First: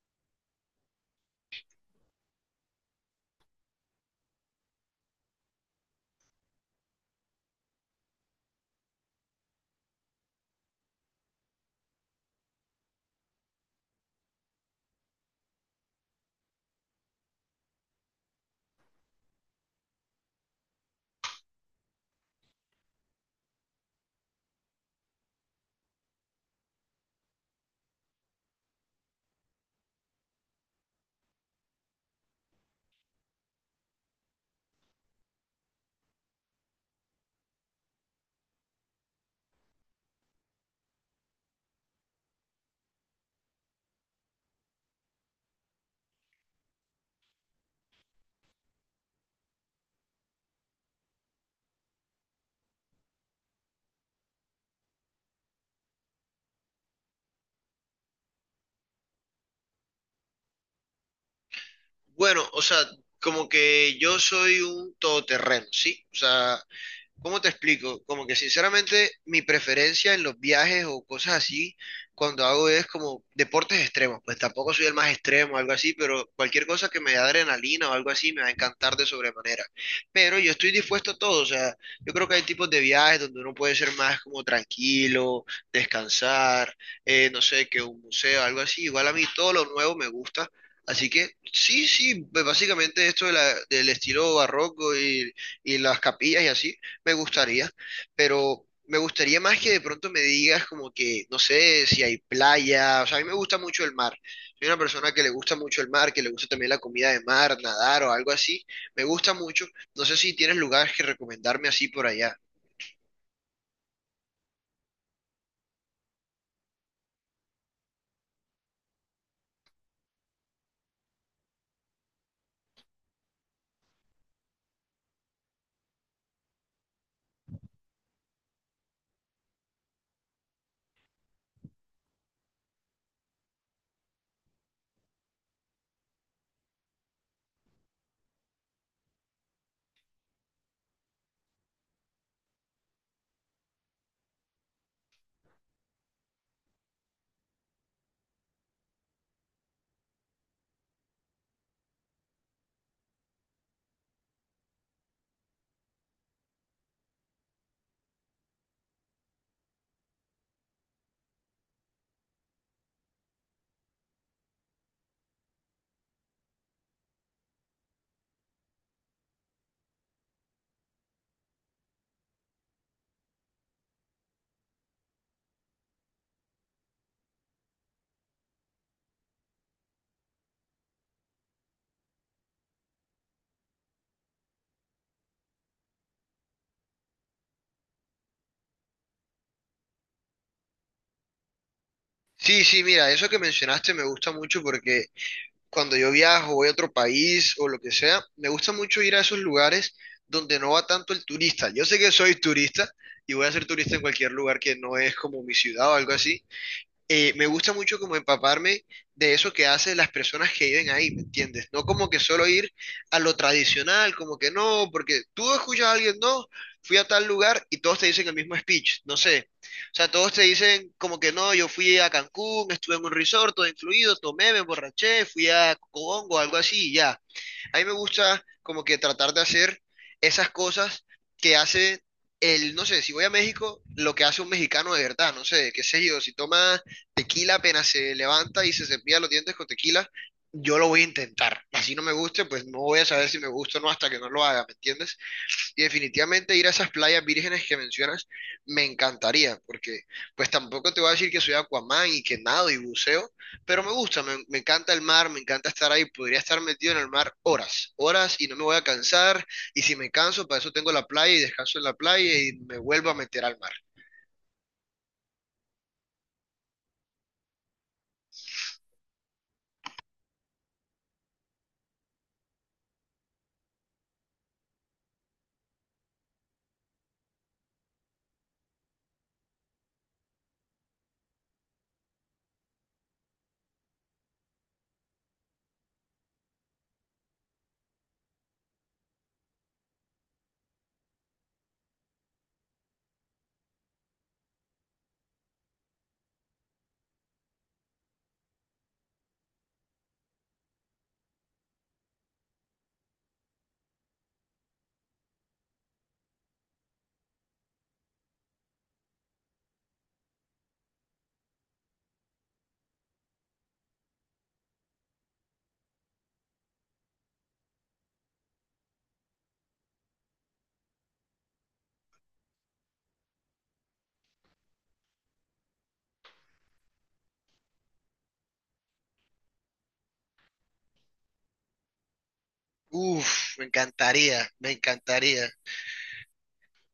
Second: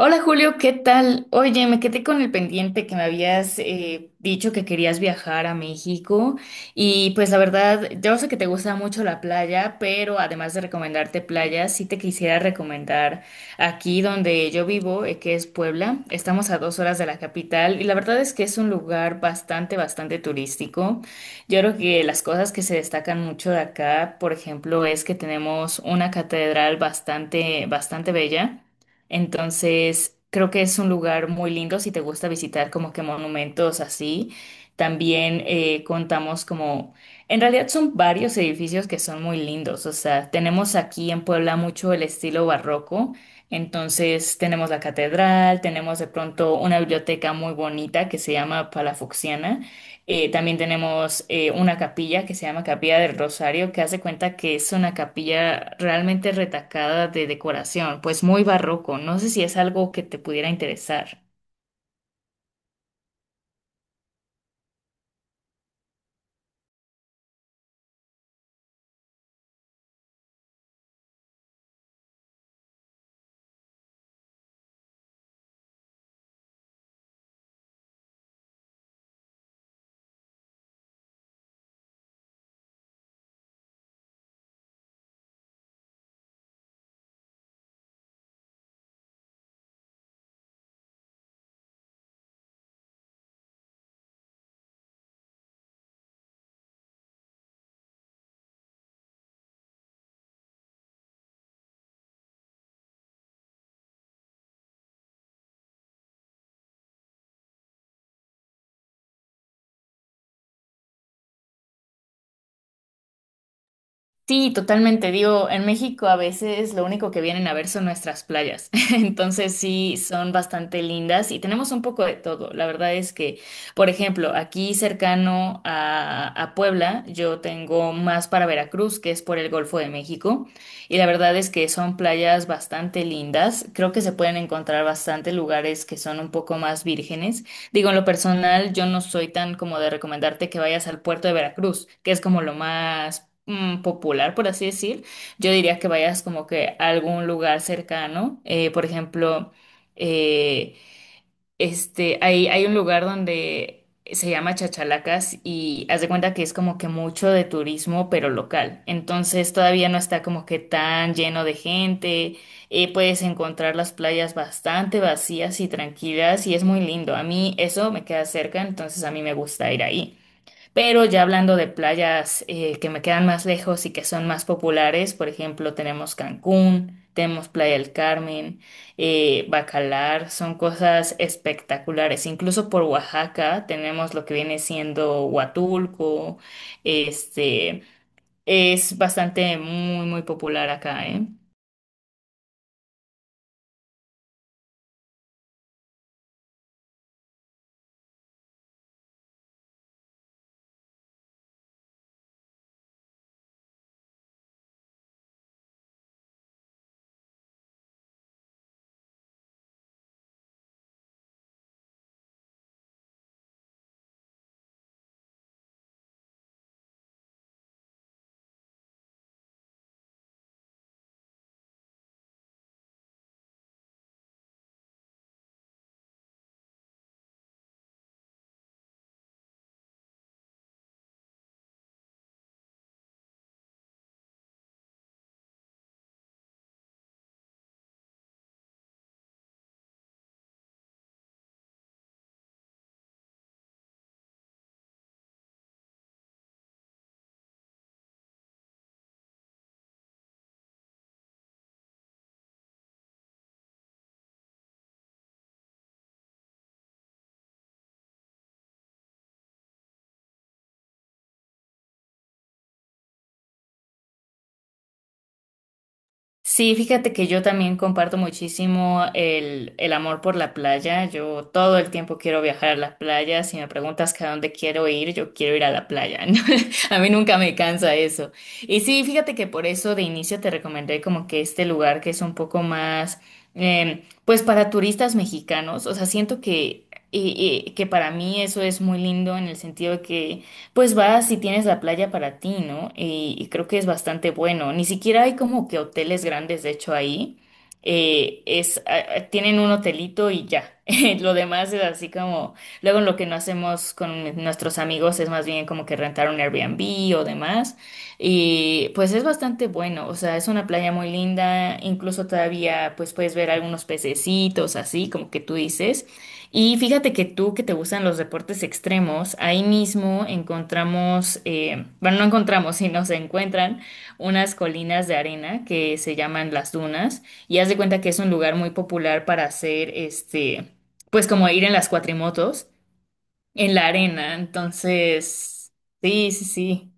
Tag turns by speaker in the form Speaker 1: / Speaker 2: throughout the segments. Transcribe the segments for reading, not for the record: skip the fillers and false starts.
Speaker 1: Hola Julio, ¿qué tal? Oye, me quedé con el pendiente que me habías dicho que querías viajar a México y pues la verdad, yo sé que te gusta mucho la playa, pero además de recomendarte playas, sí te quisiera recomendar aquí donde yo vivo, que es Puebla. Estamos a 2 horas de la capital y la verdad es que es un lugar bastante turístico. Yo creo que las cosas que se destacan mucho de acá, por ejemplo, es que tenemos una catedral bastante bella. Entonces, creo que es un lugar muy lindo si te gusta visitar como que monumentos así. También contamos como, en realidad son varios edificios que son muy lindos. O sea, tenemos aquí en Puebla mucho el estilo barroco. Entonces, tenemos la catedral, tenemos de pronto una biblioteca muy bonita que se llama Palafoxiana, también tenemos una capilla que se llama Capilla del Rosario, que hace cuenta que es una capilla realmente retacada de decoración, pues muy barroco. No sé si es algo que te pudiera interesar.
Speaker 2: Bueno, o sea, como que yo soy un todoterreno, ¿sí? O sea, ¿cómo te explico? Como que sinceramente mi preferencia en los viajes o cosas así, cuando hago es como deportes extremos, pues tampoco soy el más extremo o algo así, pero cualquier cosa que me dé adrenalina o algo así me va a encantar de sobremanera. Pero yo estoy dispuesto a todo, o sea, yo creo que hay tipos de viajes donde uno puede ser más como tranquilo, descansar, no sé, que un museo, algo así. Igual a mí todo lo nuevo me gusta. Así que sí, sí, pues básicamente esto de del estilo barroco y las capillas y así me gustaría, pero me gustaría más que de pronto me digas como que, no sé, si hay playa, o sea, a mí me gusta mucho el mar. Soy una persona que le gusta mucho el mar, que le gusta también la comida de mar, nadar o algo así. Me gusta mucho. No sé si tienes lugares que recomendarme así por allá.
Speaker 1: Sí, totalmente. Digo, en México a veces lo único que vienen a ver son nuestras playas. Entonces sí, son bastante lindas y tenemos un poco de todo. La verdad es que, por ejemplo, aquí cercano a Puebla, yo tengo más para Veracruz, que es por el Golfo de México. Y la verdad es que son playas bastante lindas. Creo que se pueden encontrar bastante lugares que son un poco más vírgenes. Digo, en lo personal, yo no soy tan como de recomendarte que vayas al puerto de Veracruz, que es como lo más popular, por así decir. Yo diría que vayas como que a algún lugar cercano, por ejemplo, eh, este, hay un lugar donde se llama Chachalacas y haz de cuenta que es como que mucho de turismo, pero local. Entonces todavía no está como que tan lleno de gente. Puedes encontrar las playas bastante vacías y tranquilas y es muy lindo. A mí eso me queda cerca, entonces a mí me gusta ir ahí. Pero ya hablando de playas, que me quedan más lejos y que son más populares, por ejemplo, tenemos Cancún, tenemos Playa del Carmen, Bacalar, son cosas espectaculares. Incluso por Oaxaca tenemos lo que viene siendo Huatulco, este, es bastante muy, muy popular acá, ¿eh?
Speaker 2: Sí, sí, mira, eso que mencionaste me gusta mucho porque cuando yo viajo, voy a otro país o lo que sea, me gusta mucho ir a esos lugares donde no va tanto el turista. Yo sé que soy turista y voy a ser turista en cualquier lugar que no es como mi ciudad o algo así, me gusta mucho como empaparme de eso que hacen las personas que viven ahí, ¿me entiendes? No como que solo ir a lo tradicional, como que no, porque tú escuchas a alguien, no, fui a tal lugar y todos te dicen el mismo speech, no sé. O sea, todos te dicen como que no, yo fui a Cancún, estuve en un resort, todo incluido, tomé, me emborraché, fui a Congo, algo así, y ya. A mí me gusta como que tratar de hacer esas cosas que hace el, no sé, si voy a México, lo que hace un mexicano de verdad, no sé, qué sé yo, si toma tequila apenas se levanta y se cepilla los dientes con tequila, yo lo voy a intentar. Así no me guste, pues no voy a saber si me gusta o no hasta que no lo haga, ¿me entiendes? Y definitivamente ir a esas playas vírgenes que mencionas me encantaría, porque pues tampoco te voy a decir que soy Aquaman y que nado y buceo, pero me gusta, me encanta el mar, me encanta estar ahí, podría estar metido en el mar horas, horas y no me voy a cansar, y si me canso, para eso tengo la playa y descanso en la playa y me vuelvo a meter al mar.
Speaker 1: Sí, fíjate que yo también comparto muchísimo el amor por la playa. Yo todo el tiempo quiero viajar a las playas. Si me preguntas que a dónde quiero ir, yo quiero ir a la playa. ¿No? A mí nunca me cansa eso. Y sí, fíjate que por eso de inicio te recomendé como que este lugar que es un poco más, pues para turistas mexicanos. O sea, siento que, que para mí eso es muy lindo en el sentido de que pues vas si tienes la playa para ti, ¿no? Y creo que es bastante bueno. Ni siquiera hay como que hoteles grandes, de hecho, ahí. Tienen un hotelito y ya. Lo demás es así como, luego lo que no hacemos con nuestros amigos es más bien como que rentar un Airbnb o demás. Y pues es bastante bueno, o sea, es una playa muy linda, incluso todavía pues puedes ver algunos pececitos así, como que tú dices. Y fíjate que tú que te gustan los deportes extremos, ahí mismo encontramos, bueno, no encontramos, sino se encuentran unas colinas de arena que se llaman las dunas y haz de cuenta que es un lugar muy popular para hacer, pues como ir en las cuatrimotos
Speaker 2: Uf, me
Speaker 1: en la arena.
Speaker 2: encantaría, me encantaría.
Speaker 1: Entonces, sí, sí, sí.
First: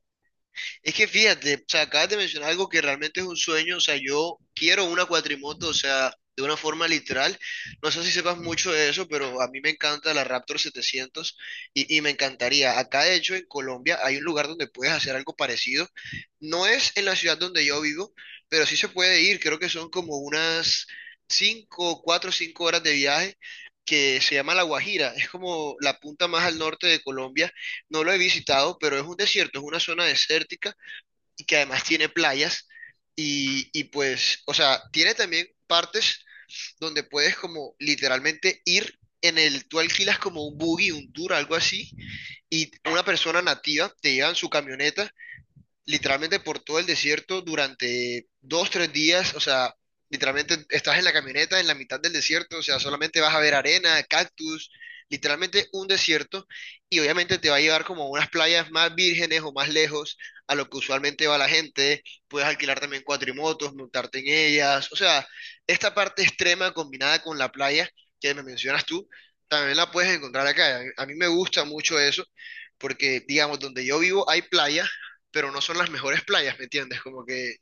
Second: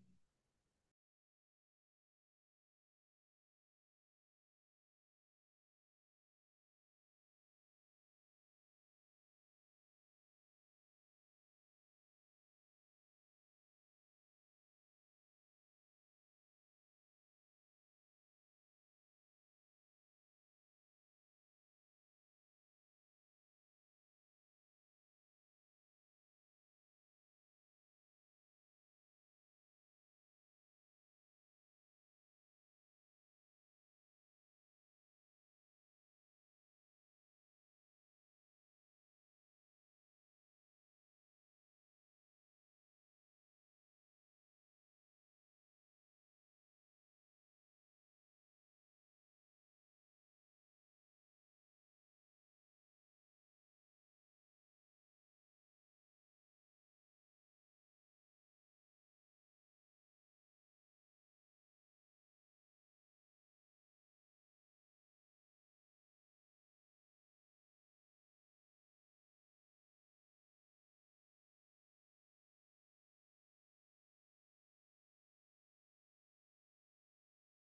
Speaker 2: Es que fíjate, o sea, acabas de mencionar algo que realmente es un sueño, o sea, yo quiero una cuatrimoto, o sea, de una forma literal. No sé si sepas mucho de eso, pero a mí me encanta la Raptor 700 y me encantaría. Acá, de hecho, en Colombia hay un lugar donde puedes hacer algo parecido. No es en la ciudad donde yo vivo, pero sí se puede ir. Creo que son como unas 5, 4, 5 horas de viaje, que se llama La Guajira, es como la punta más al norte de Colombia, no lo he visitado, pero es un desierto, es una zona desértica y que además tiene playas y pues, o sea, tiene también partes donde puedes como literalmente ir en el, tú alquilas como un buggy, un tour, algo así, y una persona nativa te lleva en su camioneta literalmente por todo el desierto durante dos, tres días, o sea, literalmente estás en la camioneta en la mitad del desierto, o sea, solamente vas a ver arena, cactus, literalmente un desierto, y obviamente te va a llevar como a unas playas más vírgenes o más lejos a lo que usualmente va la gente, puedes alquilar también cuatrimotos, montarte en ellas, o sea, esta parte extrema combinada con la playa que me mencionas tú, también la puedes encontrar acá, a mí me gusta mucho eso porque, digamos, donde yo vivo hay playa, pero no son las mejores playas, ¿me entiendes? Como que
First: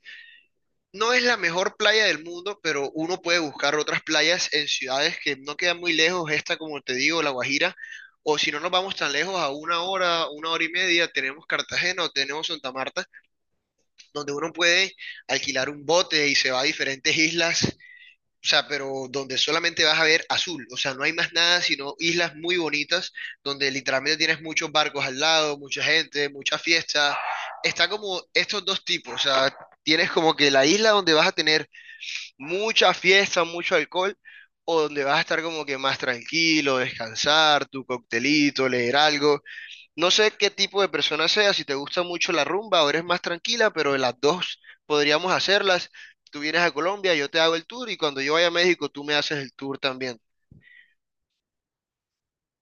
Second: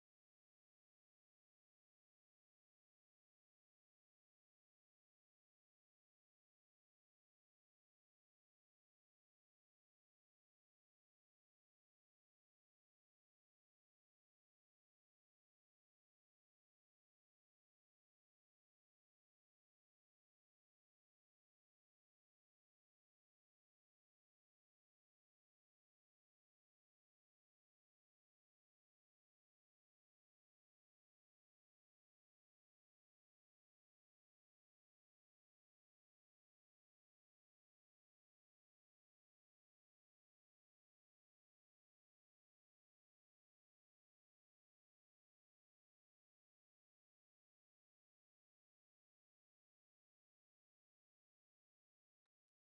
Speaker 2: no es la mejor playa del mundo, pero uno puede buscar otras playas en ciudades que no quedan muy lejos, esta como te digo, La Guajira, o si no nos vamos tan lejos, a una hora y media, tenemos Cartagena o tenemos Santa Marta, donde uno puede alquilar un bote y se va a diferentes islas, o sea, pero donde solamente vas a ver azul, o sea, no hay más nada sino islas muy bonitas donde literalmente tienes muchos barcos al lado, mucha gente, muchas fiestas. Está como estos dos tipos, o sea, tienes como que la isla donde vas a tener mucha fiesta, mucho alcohol, o donde vas a estar como que más tranquilo, descansar, tu coctelito, leer algo, no sé qué tipo de persona sea, si te gusta mucho la rumba o eres más tranquila, pero las dos podríamos hacerlas. Tú vienes a Colombia, yo te hago el tour y cuando yo vaya a México, tú me haces el tour también.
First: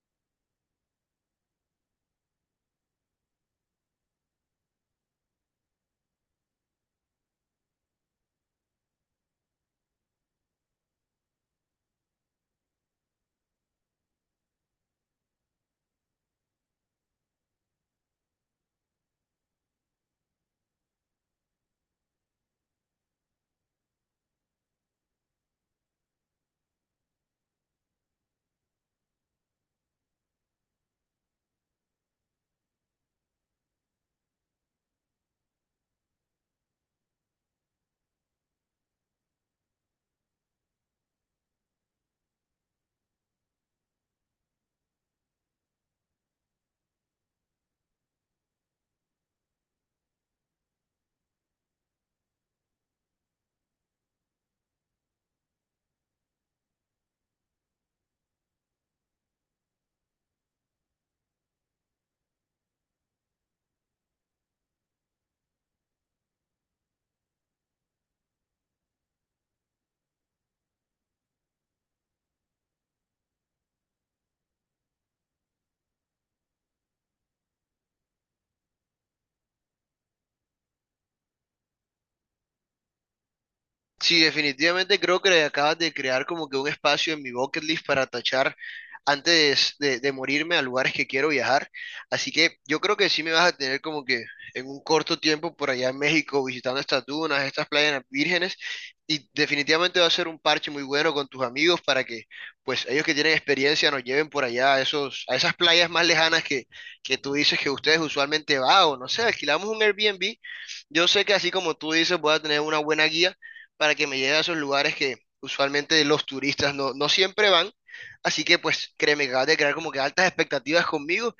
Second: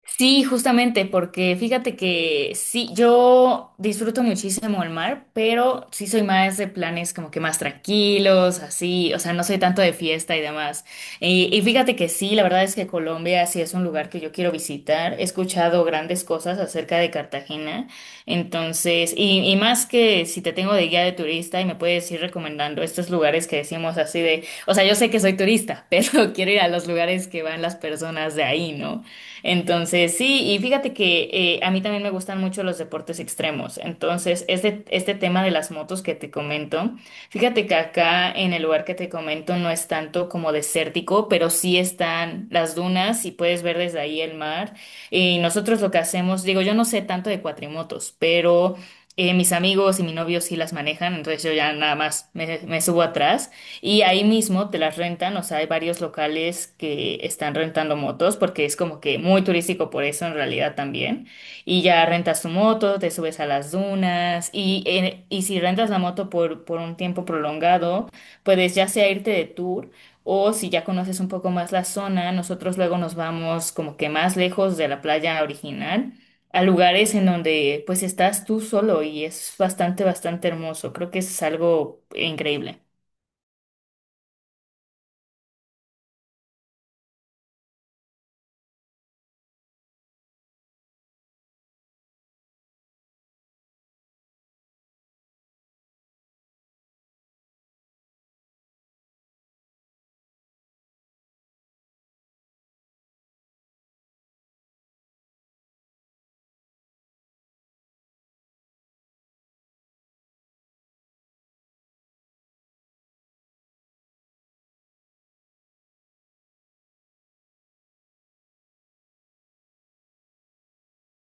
Speaker 1: Sí, justamente, porque fíjate que sí, yo disfruto muchísimo el mar, pero sí soy más de planes como que más tranquilos, así, o sea, no soy tanto de fiesta y demás. Y fíjate que sí, la verdad es que Colombia sí es un lugar que yo quiero visitar. He escuchado grandes cosas acerca de Cartagena, entonces, y más que si te tengo de guía de turista y me puedes ir recomendando estos lugares que decimos así de, o sea, yo sé que soy turista, pero quiero ir a los lugares que van las personas de ahí, ¿no? Entonces, sí, y fíjate que a mí también me gustan mucho los deportes extremos. Entonces, este tema de las motos que te comento, fíjate que acá en el lugar que te comento no es tanto como desértico, pero sí están las dunas y puedes ver desde ahí el mar. Y nosotros lo que hacemos, digo, yo no sé tanto de cuatrimotos, pero mis amigos y mi novio sí las manejan, entonces yo ya nada más me subo atrás. Y ahí mismo te las rentan, o sea, hay varios locales que están rentando motos porque es como que muy turístico por eso en realidad también. Y ya rentas tu moto, te subes a las dunas y si rentas la moto por un tiempo prolongado, puedes ya sea irte de tour o si ya conoces un poco más la zona, nosotros luego nos vamos como que más lejos de la playa original a lugares en donde pues estás tú solo y es bastante hermoso. Creo que es algo increíble.
Speaker 2: Sí, definitivamente creo que acabas de crear como que un espacio en mi bucket list para tachar antes de morirme, a lugares que quiero viajar. Así que yo creo que sí me vas a tener como que en un corto tiempo por allá en México visitando estas dunas, estas playas vírgenes y definitivamente va a ser un parche muy bueno con tus amigos para que pues ellos que tienen experiencia nos lleven por allá a esos, a esas playas más lejanas que tú dices que ustedes usualmente van o no sé, alquilamos un Airbnb. Yo sé que así como tú dices voy a tener una buena guía para que me lleve a esos lugares que usualmente los turistas no, no siempre van. Así que pues créeme que acabas de crear como que altas expectativas conmigo,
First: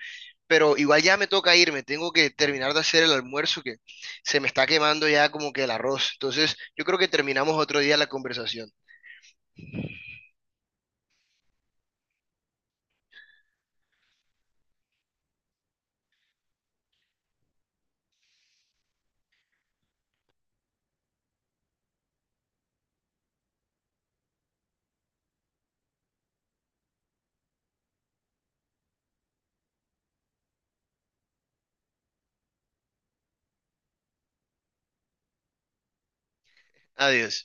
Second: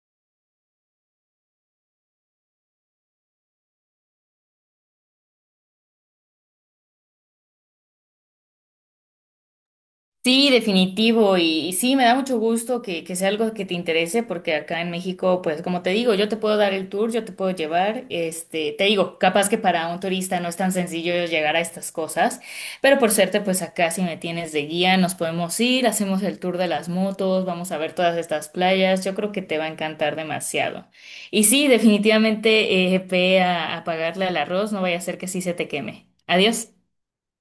Speaker 2: pero igual ya me toca irme, tengo que terminar de hacer el almuerzo que se me está quemando ya como que el arroz. Entonces yo creo que terminamos otro día la conversación.
Speaker 1: Sí, definitivo. Y sí, me da mucho gusto que sea algo que te interese, porque acá en México, pues como te digo, yo te puedo dar el tour, yo te puedo llevar. Este, te digo, capaz que para un turista no es tan sencillo llegar a estas cosas, pero por suerte, pues acá si me tienes de guía, nos podemos ir, hacemos el tour de las motos, vamos a ver todas estas playas. Yo creo que te va a encantar demasiado. Y sí, definitivamente, ve a pagarle al arroz, no vaya a ser que sí se te queme. Adiós.
Speaker 2: Adiós.